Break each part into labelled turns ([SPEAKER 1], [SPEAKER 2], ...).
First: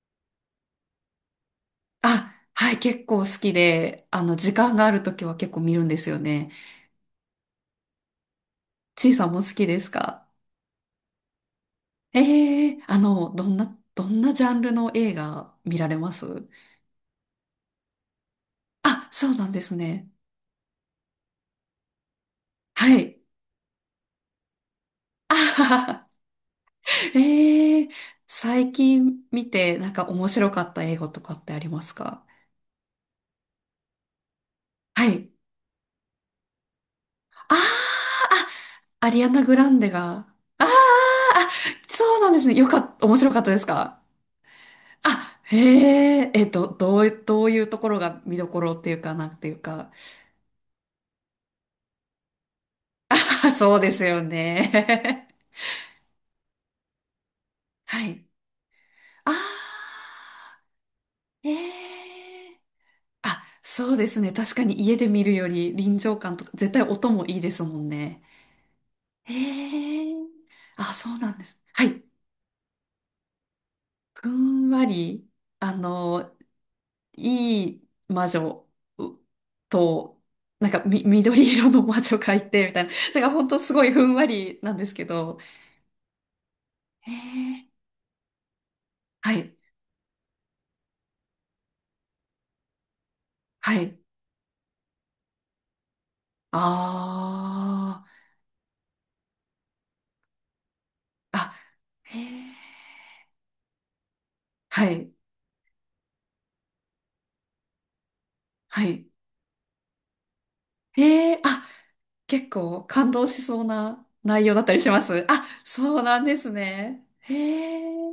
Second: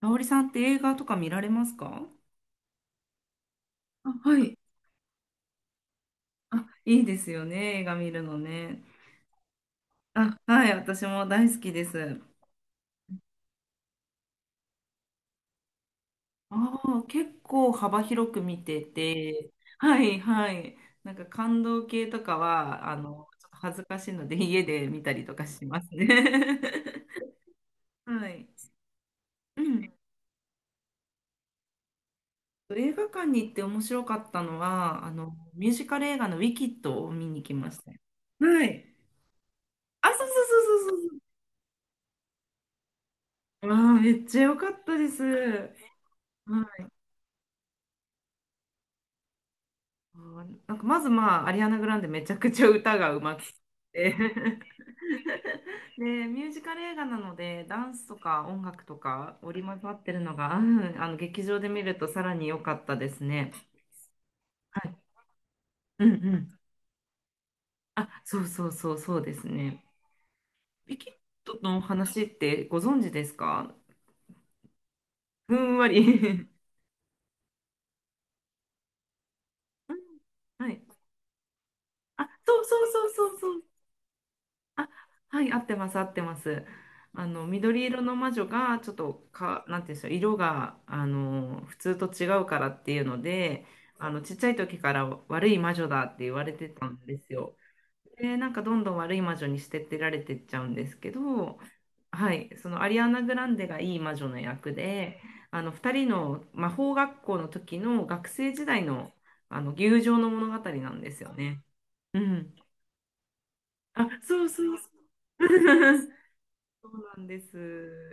[SPEAKER 1] 香織さんって映画とか見られますか？
[SPEAKER 2] あ、はい、結構好きで、
[SPEAKER 1] あ、は
[SPEAKER 2] 時
[SPEAKER 1] い。
[SPEAKER 2] 間があるときは結構見るんですよね。
[SPEAKER 1] あ、いいですよね、映画見るのね。
[SPEAKER 2] ちいさんも好きですか？
[SPEAKER 1] あ、はい、私も大好きです。
[SPEAKER 2] ええ、どんなジャンルの映画見られます？
[SPEAKER 1] ああ、結構幅広く見て
[SPEAKER 2] あ、そうな
[SPEAKER 1] て。
[SPEAKER 2] んです
[SPEAKER 1] は
[SPEAKER 2] ね。
[SPEAKER 1] いはい。なんか感動系とかは、
[SPEAKER 2] はい。
[SPEAKER 1] ちょっと恥ずかしいので家で見たりと
[SPEAKER 2] あ
[SPEAKER 1] かし
[SPEAKER 2] は
[SPEAKER 1] ますね。
[SPEAKER 2] は。 ええ。
[SPEAKER 1] はい。
[SPEAKER 2] 最近見
[SPEAKER 1] う
[SPEAKER 2] て、な
[SPEAKER 1] ん。
[SPEAKER 2] んか面白かった映画とかってありますか？
[SPEAKER 1] 映画館に行って面白かったのは、
[SPEAKER 2] はい。
[SPEAKER 1] ミュージカル映画のウィキッドを見に来
[SPEAKER 2] あ
[SPEAKER 1] ましたよ。
[SPEAKER 2] ー
[SPEAKER 1] はい。
[SPEAKER 2] あ、アリアナ・グランデ
[SPEAKER 1] あ、そ
[SPEAKER 2] が。
[SPEAKER 1] うそう
[SPEAKER 2] あー
[SPEAKER 1] そうそう。
[SPEAKER 2] あ、そうなんですね。よかった、面白かったで
[SPEAKER 1] あ
[SPEAKER 2] す
[SPEAKER 1] あ、
[SPEAKER 2] か？
[SPEAKER 1] めっちゃ良かったです。
[SPEAKER 2] あ、
[SPEAKER 1] は
[SPEAKER 2] へえ、
[SPEAKER 1] い。
[SPEAKER 2] どういうところが見どころっていうか、なんていうか。
[SPEAKER 1] う なんかまずまあ、アリアナ・グランデめちゃくちゃ歌が
[SPEAKER 2] あ、
[SPEAKER 1] うまくて。
[SPEAKER 2] そうです よね。
[SPEAKER 1] で、ミュージカル映画なので、ダ ンス
[SPEAKER 2] は
[SPEAKER 1] と
[SPEAKER 2] い。
[SPEAKER 1] か音楽と
[SPEAKER 2] あ
[SPEAKER 1] か織り交ざってるのが、劇
[SPEAKER 2] ー。え
[SPEAKER 1] 場で見るとさらに良
[SPEAKER 2] え。
[SPEAKER 1] かったです
[SPEAKER 2] あ、
[SPEAKER 1] ね。
[SPEAKER 2] そうですね。確かに
[SPEAKER 1] は
[SPEAKER 2] 家
[SPEAKER 1] い。
[SPEAKER 2] で見るより臨
[SPEAKER 1] うんう
[SPEAKER 2] 場感とか、
[SPEAKER 1] ん。
[SPEAKER 2] 絶対音もいいですもん
[SPEAKER 1] あ、
[SPEAKER 2] ね。
[SPEAKER 1] そうそうそうそうですね。
[SPEAKER 2] ええ。あ、
[SPEAKER 1] ピキ
[SPEAKER 2] そ
[SPEAKER 1] ッ
[SPEAKER 2] うなんで
[SPEAKER 1] ト
[SPEAKER 2] す。
[SPEAKER 1] のお
[SPEAKER 2] はい。
[SPEAKER 1] 話ってご存知ですか？
[SPEAKER 2] ふんわり、
[SPEAKER 1] ふ
[SPEAKER 2] あ
[SPEAKER 1] んわ
[SPEAKER 2] の、
[SPEAKER 1] り。
[SPEAKER 2] いい魔女
[SPEAKER 1] うん。
[SPEAKER 2] と、な
[SPEAKER 1] は
[SPEAKER 2] ん
[SPEAKER 1] い。
[SPEAKER 2] かみ、緑色の魔女
[SPEAKER 1] あ、
[SPEAKER 2] がい
[SPEAKER 1] そう
[SPEAKER 2] て、みたい
[SPEAKER 1] そ
[SPEAKER 2] な。
[SPEAKER 1] う
[SPEAKER 2] それ
[SPEAKER 1] そ
[SPEAKER 2] が
[SPEAKER 1] う
[SPEAKER 2] 本
[SPEAKER 1] そ
[SPEAKER 2] 当
[SPEAKER 1] う。
[SPEAKER 2] すごいふんわりなんで
[SPEAKER 1] あ、
[SPEAKER 2] すけど、
[SPEAKER 1] はい、合ってます、合ってます。
[SPEAKER 2] へえ。
[SPEAKER 1] 緑色の魔女が、ちょっと
[SPEAKER 2] はい。
[SPEAKER 1] か、なんていうんでしょう、色が、普通と違うからっていうので、
[SPEAKER 2] はい。
[SPEAKER 1] ちっちゃい時から悪い魔女だって言われてたんですよ。
[SPEAKER 2] あ
[SPEAKER 1] で、なんかどんどん悪い魔女に捨ててられてっちゃうんですけ
[SPEAKER 2] あ。あ、
[SPEAKER 1] ど、
[SPEAKER 2] へ
[SPEAKER 1] はい、
[SPEAKER 2] え。
[SPEAKER 1] そのアリアナ・グランデがいい魔女の役
[SPEAKER 2] はい。
[SPEAKER 1] で、二人の魔法学校の時の学生時代
[SPEAKER 2] はい。
[SPEAKER 1] の、友情の物語なんです
[SPEAKER 2] へ
[SPEAKER 1] よ
[SPEAKER 2] え。
[SPEAKER 1] ね。
[SPEAKER 2] あ、
[SPEAKER 1] う
[SPEAKER 2] 結
[SPEAKER 1] ん。
[SPEAKER 2] 構感動しそうな
[SPEAKER 1] あ、そ
[SPEAKER 2] 内
[SPEAKER 1] う
[SPEAKER 2] 容だ
[SPEAKER 1] そ
[SPEAKER 2] った
[SPEAKER 1] う
[SPEAKER 2] り
[SPEAKER 1] そ
[SPEAKER 2] します？
[SPEAKER 1] う。
[SPEAKER 2] あ、そうなん です
[SPEAKER 1] そう
[SPEAKER 2] ね。
[SPEAKER 1] なん
[SPEAKER 2] へ
[SPEAKER 1] で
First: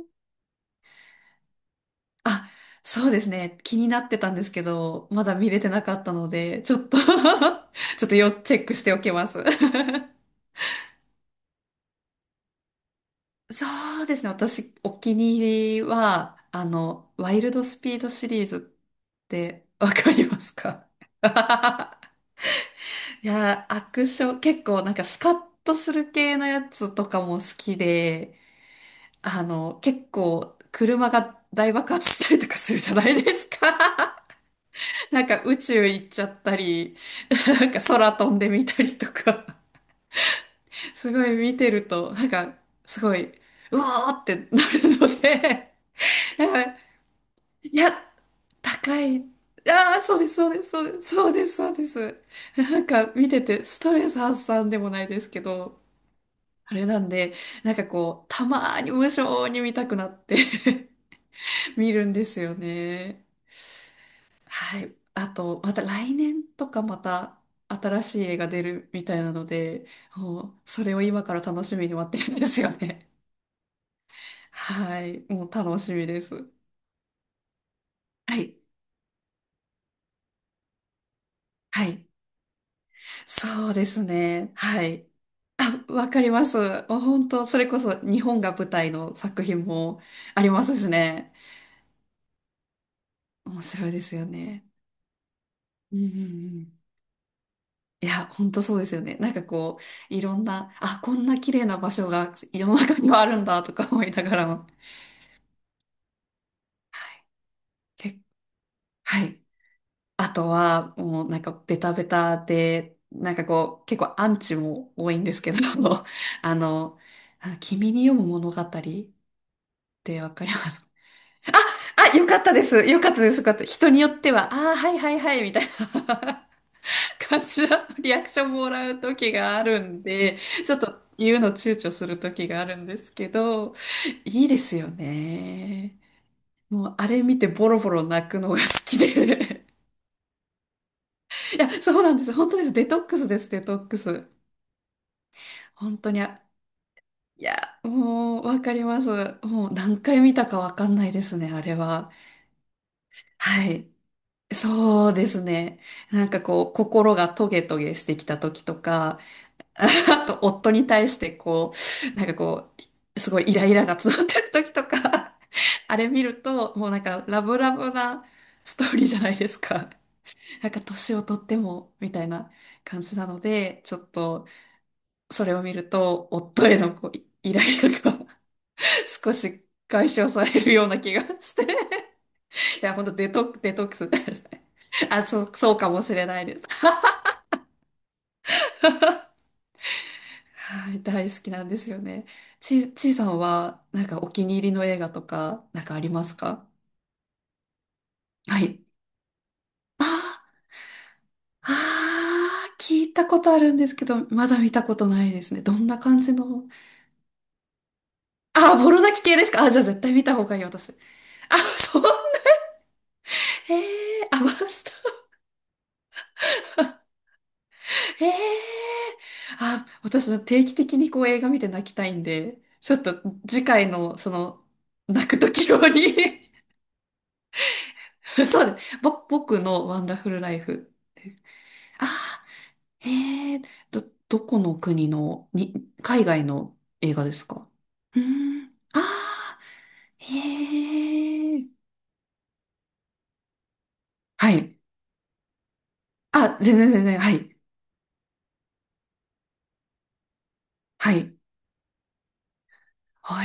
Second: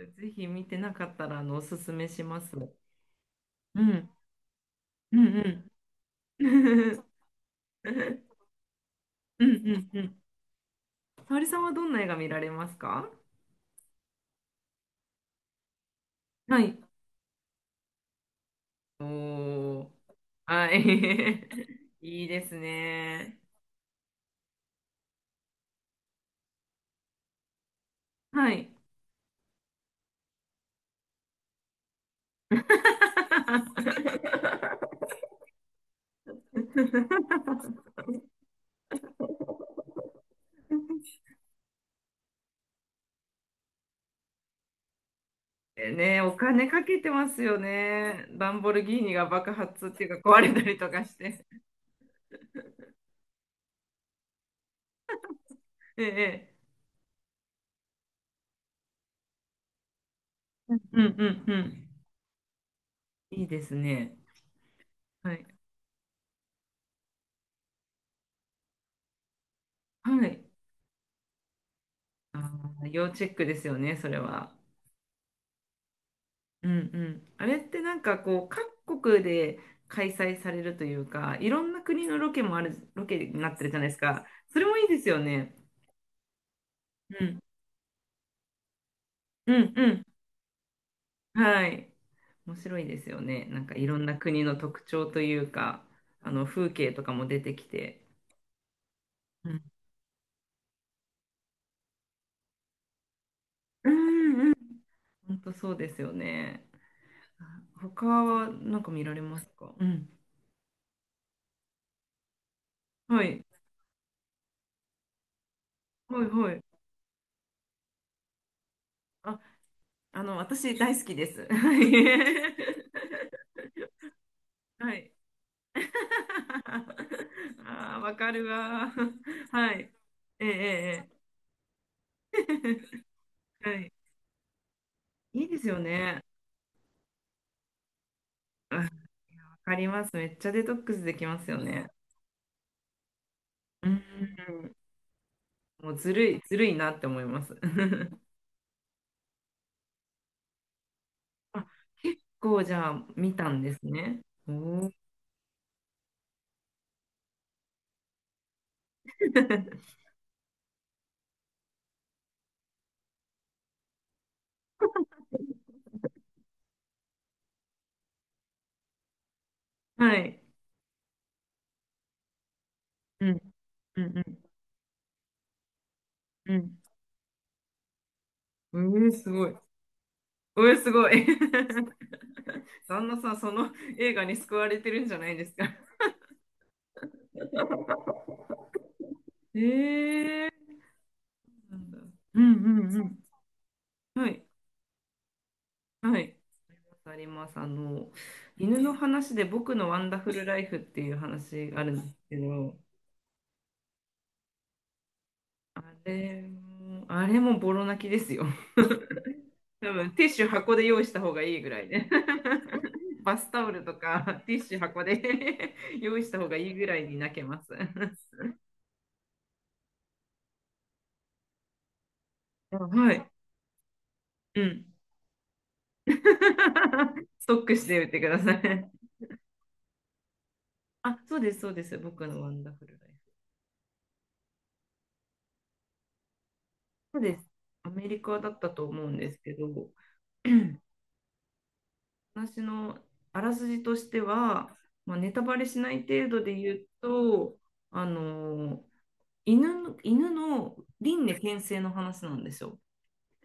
[SPEAKER 2] え。
[SPEAKER 1] ぜひ見てなかったら、おすすめしま
[SPEAKER 2] あ、
[SPEAKER 1] す。う
[SPEAKER 2] そうですね。気にな
[SPEAKER 1] ん、
[SPEAKER 2] ってたんですけど、
[SPEAKER 1] う
[SPEAKER 2] まだ見れ
[SPEAKER 1] ん、
[SPEAKER 2] てなかったの
[SPEAKER 1] う
[SPEAKER 2] で、ちょっと、
[SPEAKER 1] ん。
[SPEAKER 2] ち
[SPEAKER 1] う
[SPEAKER 2] ょっと
[SPEAKER 1] ん、
[SPEAKER 2] 要チェックしておきます。
[SPEAKER 1] う ん、うん。沙織さんはどんな映画見られますか？
[SPEAKER 2] そうですね。私、お気に入りは、
[SPEAKER 1] はい。
[SPEAKER 2] ワイルドスピードシリーズって
[SPEAKER 1] おー。
[SPEAKER 2] わかります
[SPEAKER 1] は
[SPEAKER 2] か？
[SPEAKER 1] い。いいです
[SPEAKER 2] い
[SPEAKER 1] ね。
[SPEAKER 2] やー、アクション、結構なんかスカッとする系のやつとかも好きで、
[SPEAKER 1] はい。
[SPEAKER 2] 結構車が大爆発したりとかするじゃないですか。なんか宇宙行っちゃったり、なんか空飛んでみたりとか、すごい見てると、なんかすごい、うわーってなるので、
[SPEAKER 1] ね、お
[SPEAKER 2] なん
[SPEAKER 1] 金
[SPEAKER 2] か、
[SPEAKER 1] かけてますよ
[SPEAKER 2] いや、
[SPEAKER 1] ね。ランボルギ
[SPEAKER 2] 高
[SPEAKER 1] ーニ
[SPEAKER 2] い、
[SPEAKER 1] が爆発っ
[SPEAKER 2] ああ、
[SPEAKER 1] てい
[SPEAKER 2] そう
[SPEAKER 1] う
[SPEAKER 2] で
[SPEAKER 1] か
[SPEAKER 2] す、
[SPEAKER 1] 壊
[SPEAKER 2] そ
[SPEAKER 1] れ
[SPEAKER 2] う
[SPEAKER 1] た
[SPEAKER 2] です、
[SPEAKER 1] り
[SPEAKER 2] そ
[SPEAKER 1] と
[SPEAKER 2] うで
[SPEAKER 1] か
[SPEAKER 2] す、
[SPEAKER 1] し
[SPEAKER 2] そう
[SPEAKER 1] て。
[SPEAKER 2] です、そうです。なんか見ててストレス発散でもないですけど、
[SPEAKER 1] ええ。
[SPEAKER 2] あれなんで、なんかこう、たまーに無性に見たくなって、
[SPEAKER 1] うんうんう ん。
[SPEAKER 2] 見るんですよね。
[SPEAKER 1] いいですね。
[SPEAKER 2] はい。あ
[SPEAKER 1] はい。
[SPEAKER 2] と、また来年とかまた新しい映画出るみたいなので、
[SPEAKER 1] は
[SPEAKER 2] も
[SPEAKER 1] い。
[SPEAKER 2] う、それを今から楽しみに待ってる
[SPEAKER 1] あ
[SPEAKER 2] んですよ
[SPEAKER 1] ー、要
[SPEAKER 2] ね。
[SPEAKER 1] チェックですよね、それは。
[SPEAKER 2] はい。もう楽しみです。
[SPEAKER 1] うんうん。あれってなんか
[SPEAKER 2] は
[SPEAKER 1] こう、
[SPEAKER 2] い。
[SPEAKER 1] 各国で開催されるというか、いろんな
[SPEAKER 2] は
[SPEAKER 1] 国
[SPEAKER 2] い。
[SPEAKER 1] のロケになって
[SPEAKER 2] そ
[SPEAKER 1] る
[SPEAKER 2] う
[SPEAKER 1] じゃ
[SPEAKER 2] で
[SPEAKER 1] ないです
[SPEAKER 2] す
[SPEAKER 1] か。
[SPEAKER 2] ね。
[SPEAKER 1] それも
[SPEAKER 2] は
[SPEAKER 1] いいで
[SPEAKER 2] い。
[SPEAKER 1] すよね。
[SPEAKER 2] あ、わかります。もう
[SPEAKER 1] う
[SPEAKER 2] 本
[SPEAKER 1] ん。
[SPEAKER 2] 当、それこそ日本が舞台の作
[SPEAKER 1] う
[SPEAKER 2] 品
[SPEAKER 1] ん
[SPEAKER 2] も
[SPEAKER 1] う
[SPEAKER 2] ありますしね。
[SPEAKER 1] ん。はい。面白いですよね。な
[SPEAKER 2] 面
[SPEAKER 1] んかい
[SPEAKER 2] 白い
[SPEAKER 1] ろ
[SPEAKER 2] で
[SPEAKER 1] ん
[SPEAKER 2] す
[SPEAKER 1] な
[SPEAKER 2] よ
[SPEAKER 1] 国の
[SPEAKER 2] ね。
[SPEAKER 1] 特徴というか、
[SPEAKER 2] うんうん
[SPEAKER 1] あの
[SPEAKER 2] う
[SPEAKER 1] 風
[SPEAKER 2] ん。
[SPEAKER 1] 景とかも出てきて。
[SPEAKER 2] いや、本当そうですよね。なんか
[SPEAKER 1] うん。
[SPEAKER 2] こう、いろんな、あ、こんな綺麗な場所が世の中にはあるんだとか
[SPEAKER 1] う
[SPEAKER 2] 思いなが
[SPEAKER 1] ん
[SPEAKER 2] ら
[SPEAKER 1] うん。
[SPEAKER 2] も。
[SPEAKER 1] 本当そうですよね。
[SPEAKER 2] はい。
[SPEAKER 1] 他
[SPEAKER 2] け
[SPEAKER 1] はなんか見られ
[SPEAKER 2] は
[SPEAKER 1] ま
[SPEAKER 2] い。
[SPEAKER 1] すか？うん。
[SPEAKER 2] あとは、もうなんかベタベタで、
[SPEAKER 1] は
[SPEAKER 2] なん
[SPEAKER 1] い。
[SPEAKER 2] かこう、結構アンチも多いんですけど、
[SPEAKER 1] はいは
[SPEAKER 2] あ
[SPEAKER 1] い。
[SPEAKER 2] の、あ、君に読む物語っ
[SPEAKER 1] あ、
[SPEAKER 2] てわかりま
[SPEAKER 1] 私
[SPEAKER 2] す？
[SPEAKER 1] 大好きです。
[SPEAKER 2] あ、よかったです。よかったです。よかった。人によっては、ああ、は
[SPEAKER 1] は
[SPEAKER 2] いは
[SPEAKER 1] い。
[SPEAKER 2] いはい、みたいな。感 じだ
[SPEAKER 1] あ
[SPEAKER 2] と
[SPEAKER 1] あ、
[SPEAKER 2] リ
[SPEAKER 1] わ
[SPEAKER 2] アク
[SPEAKER 1] か
[SPEAKER 2] ショ
[SPEAKER 1] る
[SPEAKER 2] ンもら
[SPEAKER 1] わ。
[SPEAKER 2] う時があ
[SPEAKER 1] は
[SPEAKER 2] る
[SPEAKER 1] い。
[SPEAKER 2] んで、
[SPEAKER 1] ええ、
[SPEAKER 2] ちょっと
[SPEAKER 1] え
[SPEAKER 2] 言うの躊躇する
[SPEAKER 1] え。
[SPEAKER 2] 時があるんで
[SPEAKER 1] え
[SPEAKER 2] すけ
[SPEAKER 1] え
[SPEAKER 2] ど、
[SPEAKER 1] はい。
[SPEAKER 2] いいですよ
[SPEAKER 1] いいですよ
[SPEAKER 2] ね。
[SPEAKER 1] ね。
[SPEAKER 2] もうあれ見てボロボロ泣くのが好
[SPEAKER 1] あ、わ
[SPEAKER 2] きで。
[SPEAKER 1] かります。めっちゃデトックスできます よ
[SPEAKER 2] いや、
[SPEAKER 1] ね。
[SPEAKER 2] そうなんです。本当です。デトックスです、デトッ
[SPEAKER 1] う
[SPEAKER 2] ク
[SPEAKER 1] ん。
[SPEAKER 2] ス。
[SPEAKER 1] もう
[SPEAKER 2] 本当
[SPEAKER 1] ず
[SPEAKER 2] に、
[SPEAKER 1] るい、ずるいなって思いま
[SPEAKER 2] いや、
[SPEAKER 1] す。
[SPEAKER 2] もうわかります。もう何回見たかわかんないですね、あ
[SPEAKER 1] あ、
[SPEAKER 2] れは。
[SPEAKER 1] 結構じゃあ見たん
[SPEAKER 2] は
[SPEAKER 1] です
[SPEAKER 2] い。
[SPEAKER 1] ね。おお。
[SPEAKER 2] そうですね。なんかこう、心がトゲトゲしてきた時とか、あと、夫に対してこう、なんかこう、すごいイライラが募ってる時とか、あれ見ると、もうなんかラブラブなストーリーじゃないですか。
[SPEAKER 1] はい。
[SPEAKER 2] なんか年をとっても、みたいな感じな
[SPEAKER 1] う
[SPEAKER 2] の
[SPEAKER 1] ん。
[SPEAKER 2] で、ちょ
[SPEAKER 1] う
[SPEAKER 2] っ
[SPEAKER 1] んうん
[SPEAKER 2] と、それを見ると、
[SPEAKER 1] う
[SPEAKER 2] 夫へ
[SPEAKER 1] ん。
[SPEAKER 2] のこう、イライラが、
[SPEAKER 1] うえす
[SPEAKER 2] 少
[SPEAKER 1] ごい。
[SPEAKER 2] し解消され
[SPEAKER 1] う
[SPEAKER 2] る
[SPEAKER 1] え
[SPEAKER 2] よう
[SPEAKER 1] す
[SPEAKER 2] な
[SPEAKER 1] ご
[SPEAKER 2] 気が
[SPEAKER 1] い。
[SPEAKER 2] して。いや、ほん
[SPEAKER 1] 旦
[SPEAKER 2] と
[SPEAKER 1] 那さん、その
[SPEAKER 2] デトックス
[SPEAKER 1] 映
[SPEAKER 2] で
[SPEAKER 1] 画に
[SPEAKER 2] す
[SPEAKER 1] 救
[SPEAKER 2] ね。
[SPEAKER 1] われてるんじゃ
[SPEAKER 2] あ、
[SPEAKER 1] ない
[SPEAKER 2] そ
[SPEAKER 1] で
[SPEAKER 2] う、
[SPEAKER 1] すか？
[SPEAKER 2] そうかもしれないです。
[SPEAKER 1] ええ。
[SPEAKER 2] はい、大好きなん
[SPEAKER 1] う
[SPEAKER 2] で
[SPEAKER 1] ん
[SPEAKER 2] す
[SPEAKER 1] だ。
[SPEAKER 2] よね。
[SPEAKER 1] うんう
[SPEAKER 2] ちい
[SPEAKER 1] ん。
[SPEAKER 2] さんは、なんか
[SPEAKER 1] は
[SPEAKER 2] お
[SPEAKER 1] い、
[SPEAKER 2] 気に入りの映画とか、なんかあり
[SPEAKER 1] は
[SPEAKER 2] ま
[SPEAKER 1] い。
[SPEAKER 2] すか？
[SPEAKER 1] あります。
[SPEAKER 2] は
[SPEAKER 1] 犬
[SPEAKER 2] い。
[SPEAKER 1] の話で僕のワンダフル
[SPEAKER 2] あ
[SPEAKER 1] ライフっていう話
[SPEAKER 2] ー、
[SPEAKER 1] があるんですけ
[SPEAKER 2] あ
[SPEAKER 1] ど、
[SPEAKER 2] ー、聞いたことあるんですけど、まだ見たことないですね。ど
[SPEAKER 1] あ
[SPEAKER 2] んな感じ
[SPEAKER 1] れ
[SPEAKER 2] の。
[SPEAKER 1] も、あれもボロ泣きですよ。
[SPEAKER 2] あー、ボロ泣き系です か？あ、じゃあ
[SPEAKER 1] 多
[SPEAKER 2] 絶
[SPEAKER 1] 分
[SPEAKER 2] 対
[SPEAKER 1] テ
[SPEAKER 2] 見
[SPEAKER 1] ィッ
[SPEAKER 2] た
[SPEAKER 1] シ
[SPEAKER 2] 方
[SPEAKER 1] ュ
[SPEAKER 2] がいい、
[SPEAKER 1] 箱で
[SPEAKER 2] 私。
[SPEAKER 1] 用意した方がい
[SPEAKER 2] あ、
[SPEAKER 1] いぐらい
[SPEAKER 2] そう。
[SPEAKER 1] ね。バスタオ
[SPEAKER 2] え
[SPEAKER 1] ルと
[SPEAKER 2] え、あ、
[SPEAKER 1] か
[SPEAKER 2] マ
[SPEAKER 1] ティッシュ
[SPEAKER 2] スタ
[SPEAKER 1] 箱
[SPEAKER 2] ー。
[SPEAKER 1] で 用意した方がいいぐらいに泣けます。
[SPEAKER 2] え え、あ、私は定期的にこう映画見て泣きたいんで、
[SPEAKER 1] あ、
[SPEAKER 2] ちょっ
[SPEAKER 1] は
[SPEAKER 2] と
[SPEAKER 1] い。
[SPEAKER 2] 次回の、そ
[SPEAKER 1] う
[SPEAKER 2] の、
[SPEAKER 1] ん。
[SPEAKER 2] 泣く時用に。
[SPEAKER 1] ストックしておいてくだ さ
[SPEAKER 2] そうで
[SPEAKER 1] い。
[SPEAKER 2] す。僕のワンダフルライフ。
[SPEAKER 1] あ、そうです、そうです。僕の
[SPEAKER 2] あ
[SPEAKER 1] ワンダフルラ
[SPEAKER 2] ー、
[SPEAKER 1] イフ。
[SPEAKER 2] へえ。ど、どこの国の、海外の映
[SPEAKER 1] そう
[SPEAKER 2] 画で
[SPEAKER 1] で
[SPEAKER 2] す
[SPEAKER 1] す。
[SPEAKER 2] か？
[SPEAKER 1] アメ
[SPEAKER 2] う
[SPEAKER 1] リ
[SPEAKER 2] ー
[SPEAKER 1] カだった
[SPEAKER 2] ん、
[SPEAKER 1] と思うんですけ
[SPEAKER 2] あ
[SPEAKER 1] ど、
[SPEAKER 2] ー、へえー、
[SPEAKER 1] 私のあらすじとして
[SPEAKER 2] は
[SPEAKER 1] は、
[SPEAKER 2] い。
[SPEAKER 1] まあ、ネタバレしない程度で
[SPEAKER 2] あ、
[SPEAKER 1] 言
[SPEAKER 2] 全
[SPEAKER 1] う
[SPEAKER 2] 然全然、はい。
[SPEAKER 1] と、あのー犬の
[SPEAKER 2] は
[SPEAKER 1] 輪廻
[SPEAKER 2] い。
[SPEAKER 1] 転生の話なんですよ。
[SPEAKER 2] あ、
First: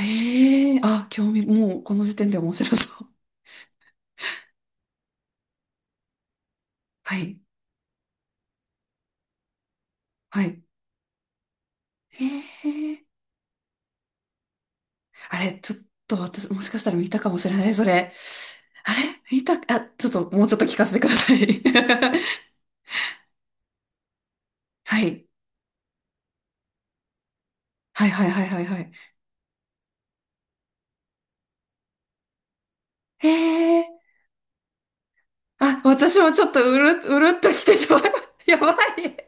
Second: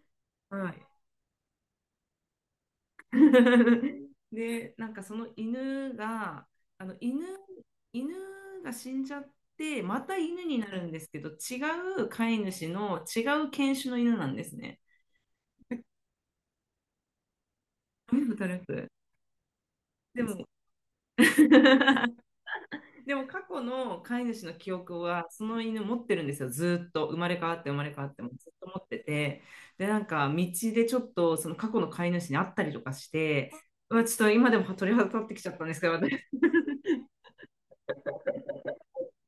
[SPEAKER 1] はい。
[SPEAKER 2] あ、興味、もうこの時点で面白そう。
[SPEAKER 1] で、なんかその犬が、あの
[SPEAKER 2] は
[SPEAKER 1] 犬、
[SPEAKER 2] い。
[SPEAKER 1] 犬が死んじゃって、また
[SPEAKER 2] は
[SPEAKER 1] 犬に
[SPEAKER 2] い。
[SPEAKER 1] なるんですけど、違う
[SPEAKER 2] へ
[SPEAKER 1] 飼い主
[SPEAKER 2] え
[SPEAKER 1] の
[SPEAKER 2] ー、
[SPEAKER 1] 違う犬種の犬なんですね。
[SPEAKER 2] あれ、ちょっと私、もしかしたら見たかもしれない、それ。
[SPEAKER 1] 目働く。
[SPEAKER 2] あれ見た、あ、ちょっ
[SPEAKER 1] で
[SPEAKER 2] と、も
[SPEAKER 1] も、
[SPEAKER 2] うちょっと聞かせてください。
[SPEAKER 1] でも過去の飼い主の記 憶
[SPEAKER 2] は
[SPEAKER 1] は
[SPEAKER 2] い。
[SPEAKER 1] その犬持ってるんですよ、ずーっと生まれ変わって生まれ変わ
[SPEAKER 2] はい
[SPEAKER 1] って
[SPEAKER 2] は
[SPEAKER 1] も
[SPEAKER 2] いはい
[SPEAKER 1] ずっ
[SPEAKER 2] はい
[SPEAKER 1] と持
[SPEAKER 2] は
[SPEAKER 1] っ
[SPEAKER 2] い。
[SPEAKER 1] てて、で、なんか道でちょっとその過去の飼い主に会ったりとかし
[SPEAKER 2] へ
[SPEAKER 1] て、
[SPEAKER 2] え。
[SPEAKER 1] うわちょっと今でも鳥肌立ってきちゃったんで
[SPEAKER 2] あ、
[SPEAKER 1] すけど、私
[SPEAKER 2] 私もちょっとうるっときてしまう。やばい。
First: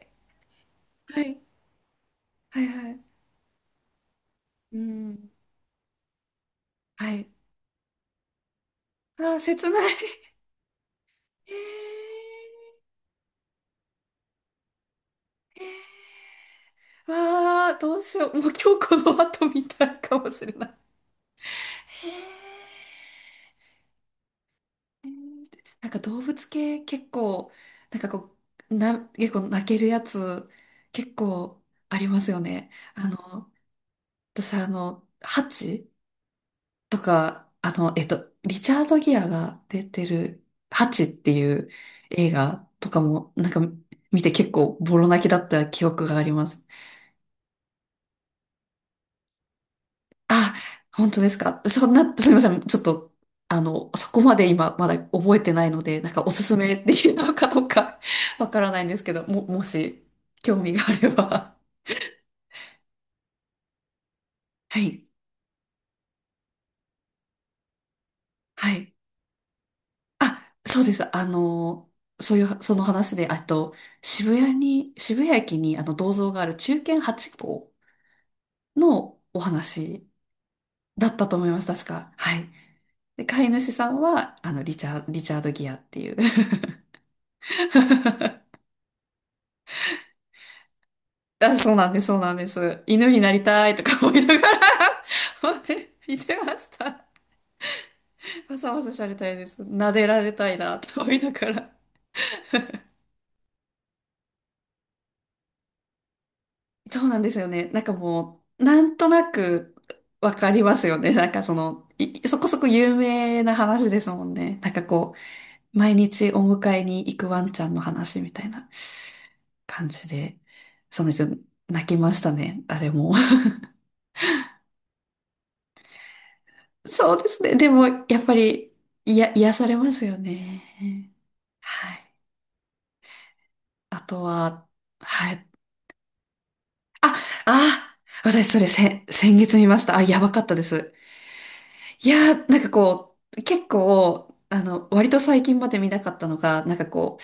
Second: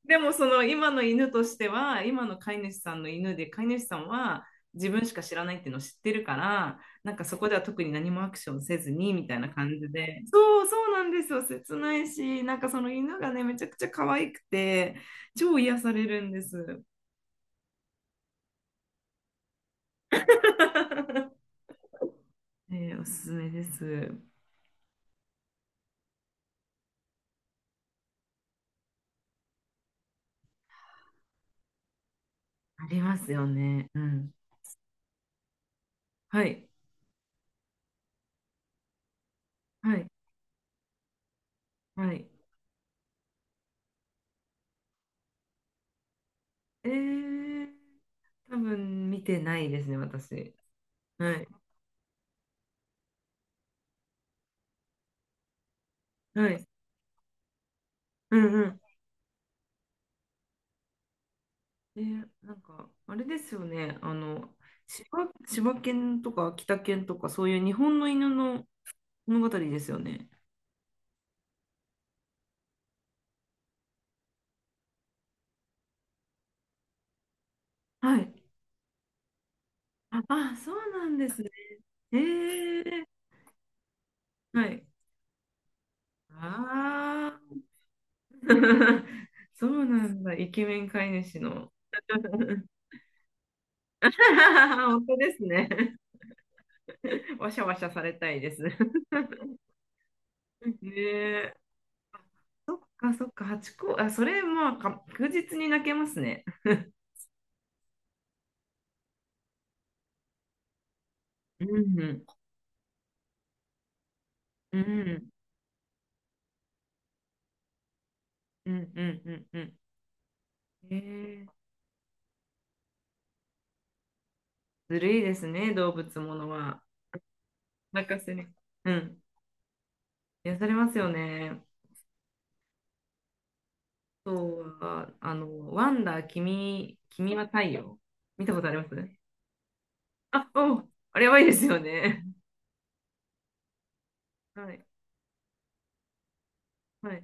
[SPEAKER 1] でもその今の
[SPEAKER 2] は
[SPEAKER 1] 犬と
[SPEAKER 2] い。
[SPEAKER 1] しては、今の飼い
[SPEAKER 2] はい
[SPEAKER 1] 主
[SPEAKER 2] は
[SPEAKER 1] さんの
[SPEAKER 2] い。
[SPEAKER 1] 犬で、飼い主さんは
[SPEAKER 2] う
[SPEAKER 1] 自分しか
[SPEAKER 2] ん。
[SPEAKER 1] 知らないっていうのを知ってるから、な
[SPEAKER 2] は
[SPEAKER 1] んか
[SPEAKER 2] い。
[SPEAKER 1] そこでは特に何もアクションせずに
[SPEAKER 2] あ
[SPEAKER 1] みたい
[SPEAKER 2] ー、
[SPEAKER 1] な感
[SPEAKER 2] 切
[SPEAKER 1] じ
[SPEAKER 2] ない。
[SPEAKER 1] で、そうそうなんですよ、
[SPEAKER 2] え
[SPEAKER 1] 切ない
[SPEAKER 2] ー。
[SPEAKER 1] し、なんかその犬がね、めちゃくちゃ可愛くて、超癒される
[SPEAKER 2] え
[SPEAKER 1] んです。
[SPEAKER 2] ー、わー、どうしよう。もう今日この後みたいかもしれない。へー。
[SPEAKER 1] おすすめです。
[SPEAKER 2] なんか動物系結構、なんかこう、結構泣けるやつ結構ありますよね。
[SPEAKER 1] ありますよね。うん。
[SPEAKER 2] 私、ハチ
[SPEAKER 1] はい。
[SPEAKER 2] とか、リチャード・ギアが出
[SPEAKER 1] は
[SPEAKER 2] て
[SPEAKER 1] い。
[SPEAKER 2] る、ハチっていう
[SPEAKER 1] はい。
[SPEAKER 2] 映画とかも、なんか見て結構ボロ泣きだった記憶があります。
[SPEAKER 1] えー、多分見てないですね、
[SPEAKER 2] あ、
[SPEAKER 1] 私。
[SPEAKER 2] 本当で
[SPEAKER 1] は
[SPEAKER 2] す
[SPEAKER 1] い。
[SPEAKER 2] か。そんな、すみません。ちょっと、そこまで今まだ覚えてないので、なんかおす
[SPEAKER 1] は
[SPEAKER 2] す
[SPEAKER 1] い。
[SPEAKER 2] めできるのかどうか、
[SPEAKER 1] う
[SPEAKER 2] わ
[SPEAKER 1] ん
[SPEAKER 2] か
[SPEAKER 1] う
[SPEAKER 2] ら
[SPEAKER 1] ん。
[SPEAKER 2] ないんですけど、もし興味があれば。
[SPEAKER 1] ね、なんか、あれですよね、
[SPEAKER 2] はい。
[SPEAKER 1] 柴、柴犬とか北犬とか、そういう日本の犬の
[SPEAKER 2] はい。
[SPEAKER 1] 物語ですよね。
[SPEAKER 2] あ、そうです。そういう、その話で、あと、渋谷駅にあの銅像がある忠犬ハチ公
[SPEAKER 1] はい。
[SPEAKER 2] のお話
[SPEAKER 1] あ、あ、そうな
[SPEAKER 2] だっ
[SPEAKER 1] んで
[SPEAKER 2] たと
[SPEAKER 1] す
[SPEAKER 2] 思
[SPEAKER 1] ね。
[SPEAKER 2] います、確か。
[SPEAKER 1] え
[SPEAKER 2] はい。
[SPEAKER 1] ー、
[SPEAKER 2] で、飼い主さんは、
[SPEAKER 1] はい。
[SPEAKER 2] リチャード・ギアっていう。
[SPEAKER 1] ああ、そうなんだ、イケメン飼い主
[SPEAKER 2] あ、
[SPEAKER 1] の。
[SPEAKER 2] そうなんです、そうなんで す。犬になりたいとか思いながら、
[SPEAKER 1] 本当 ですね。
[SPEAKER 2] 見てました。
[SPEAKER 1] わしゃわしゃされたいで
[SPEAKER 2] わ
[SPEAKER 1] す。ね
[SPEAKER 2] さわさしゃれたいです。撫でられたいな、と思いなが
[SPEAKER 1] え、
[SPEAKER 2] ら。
[SPEAKER 1] そっかそっか、八個、あ、それ、まあ、確実に泣けますね。
[SPEAKER 2] そうなんですよね。なんかもう、なんとなくわかりますよね。なんかそ
[SPEAKER 1] う
[SPEAKER 2] の、
[SPEAKER 1] ん、
[SPEAKER 2] そこそこ有名な話ですもんね。なん
[SPEAKER 1] う
[SPEAKER 2] かこ
[SPEAKER 1] ん。
[SPEAKER 2] う、毎日お迎えに行くワンちゃんの話みたいな
[SPEAKER 1] うんうんうんうん。
[SPEAKER 2] 感じで、その人
[SPEAKER 1] ええ、
[SPEAKER 2] 泣きましたね。あれも。
[SPEAKER 1] ずるいですね、動物ものは。
[SPEAKER 2] そうですね。でも、
[SPEAKER 1] 任
[SPEAKER 2] やっぱ
[SPEAKER 1] せに。
[SPEAKER 2] り、
[SPEAKER 1] うん。
[SPEAKER 2] いや、癒されますよ
[SPEAKER 1] 癒されますよ
[SPEAKER 2] ね。
[SPEAKER 1] ね。
[SPEAKER 2] はい。あと
[SPEAKER 1] そ
[SPEAKER 2] は、
[SPEAKER 1] うは、
[SPEAKER 2] はい。
[SPEAKER 1] ワンダー、
[SPEAKER 2] あ、
[SPEAKER 1] 君は太
[SPEAKER 2] あ、
[SPEAKER 1] 陽。見
[SPEAKER 2] 私
[SPEAKER 1] た
[SPEAKER 2] そ
[SPEAKER 1] こと
[SPEAKER 2] れ、
[SPEAKER 1] あります？
[SPEAKER 2] 先月見ました。あ、やばかっ
[SPEAKER 1] あ、
[SPEAKER 2] たで
[SPEAKER 1] おう、
[SPEAKER 2] す。
[SPEAKER 1] あれやばいですよ
[SPEAKER 2] い
[SPEAKER 1] ね。
[SPEAKER 2] やー、なんかこう、結構、
[SPEAKER 1] はい。
[SPEAKER 2] 割と最近まで見なかったのが、なんか
[SPEAKER 1] は
[SPEAKER 2] こ
[SPEAKER 1] い。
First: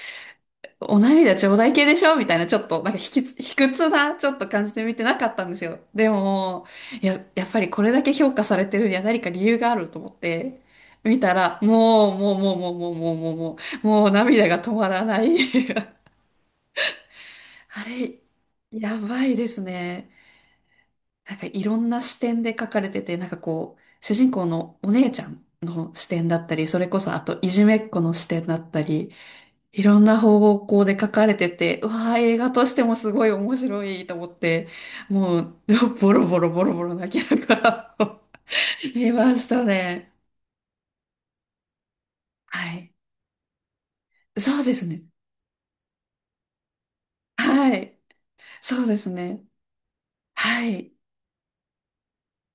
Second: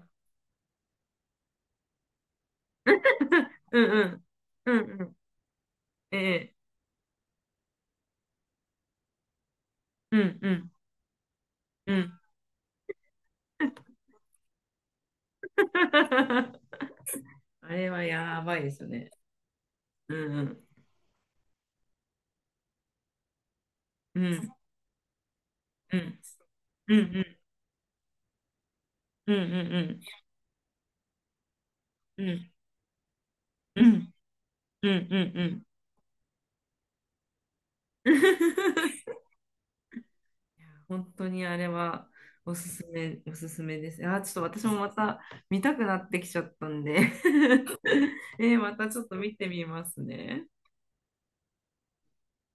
[SPEAKER 2] う、お涙頂戴系でしょみたいな、ちょっと、なんか卑
[SPEAKER 1] うん
[SPEAKER 2] 屈
[SPEAKER 1] う
[SPEAKER 2] な、
[SPEAKER 1] ん。
[SPEAKER 2] ちょっと感
[SPEAKER 1] う
[SPEAKER 2] じ
[SPEAKER 1] ん
[SPEAKER 2] で見て
[SPEAKER 1] う
[SPEAKER 2] な
[SPEAKER 1] ん。
[SPEAKER 2] かったんですよ。で
[SPEAKER 1] ええ。
[SPEAKER 2] も、いや、やっぱりこれだけ評価されてるには何か理由があると思っ
[SPEAKER 1] うんう
[SPEAKER 2] て、
[SPEAKER 1] ん
[SPEAKER 2] 見たら、
[SPEAKER 1] う
[SPEAKER 2] もう、
[SPEAKER 1] ん。
[SPEAKER 2] もう、もう、もう、もう、もう、もう、もう、もう涙が止まらない。
[SPEAKER 1] あ
[SPEAKER 2] あ
[SPEAKER 1] れは
[SPEAKER 2] れ、
[SPEAKER 1] やばいですよ
[SPEAKER 2] や
[SPEAKER 1] ね。
[SPEAKER 2] ばいですね。
[SPEAKER 1] うんうん。
[SPEAKER 2] なんかいろんな視点で書かれてて、なんかこう、主
[SPEAKER 1] う
[SPEAKER 2] 人公
[SPEAKER 1] ん
[SPEAKER 2] のお姉ちゃんの
[SPEAKER 1] う
[SPEAKER 2] 視
[SPEAKER 1] ん。
[SPEAKER 2] 点だったり、それ
[SPEAKER 1] うん
[SPEAKER 2] こ
[SPEAKER 1] う
[SPEAKER 2] そあ
[SPEAKER 1] ん
[SPEAKER 2] といじめっ子の視点だったり、
[SPEAKER 1] うん
[SPEAKER 2] いろ
[SPEAKER 1] う
[SPEAKER 2] んな方向で書かれてて、うわー、
[SPEAKER 1] んう
[SPEAKER 2] 映画
[SPEAKER 1] ん
[SPEAKER 2] としてもすごい面
[SPEAKER 1] う
[SPEAKER 2] 白い
[SPEAKER 1] ん
[SPEAKER 2] と思って、
[SPEAKER 1] うんうんうん
[SPEAKER 2] も
[SPEAKER 1] うんう
[SPEAKER 2] う、
[SPEAKER 1] ん。
[SPEAKER 2] ボロボロボロボロ泣きながら、 見ましたね。
[SPEAKER 1] いや、本当にあれはおす
[SPEAKER 2] は
[SPEAKER 1] す
[SPEAKER 2] い。
[SPEAKER 1] め、おすすめです。あー、ちょっと
[SPEAKER 2] そ
[SPEAKER 1] 私
[SPEAKER 2] うで
[SPEAKER 1] も
[SPEAKER 2] す
[SPEAKER 1] ま
[SPEAKER 2] ね。
[SPEAKER 1] た見たくなってきちゃったんで
[SPEAKER 2] はい。
[SPEAKER 1] ま
[SPEAKER 2] そう
[SPEAKER 1] たち
[SPEAKER 2] で
[SPEAKER 1] ょっ
[SPEAKER 2] す
[SPEAKER 1] と見
[SPEAKER 2] ね。
[SPEAKER 1] てみますね。
[SPEAKER 2] はい。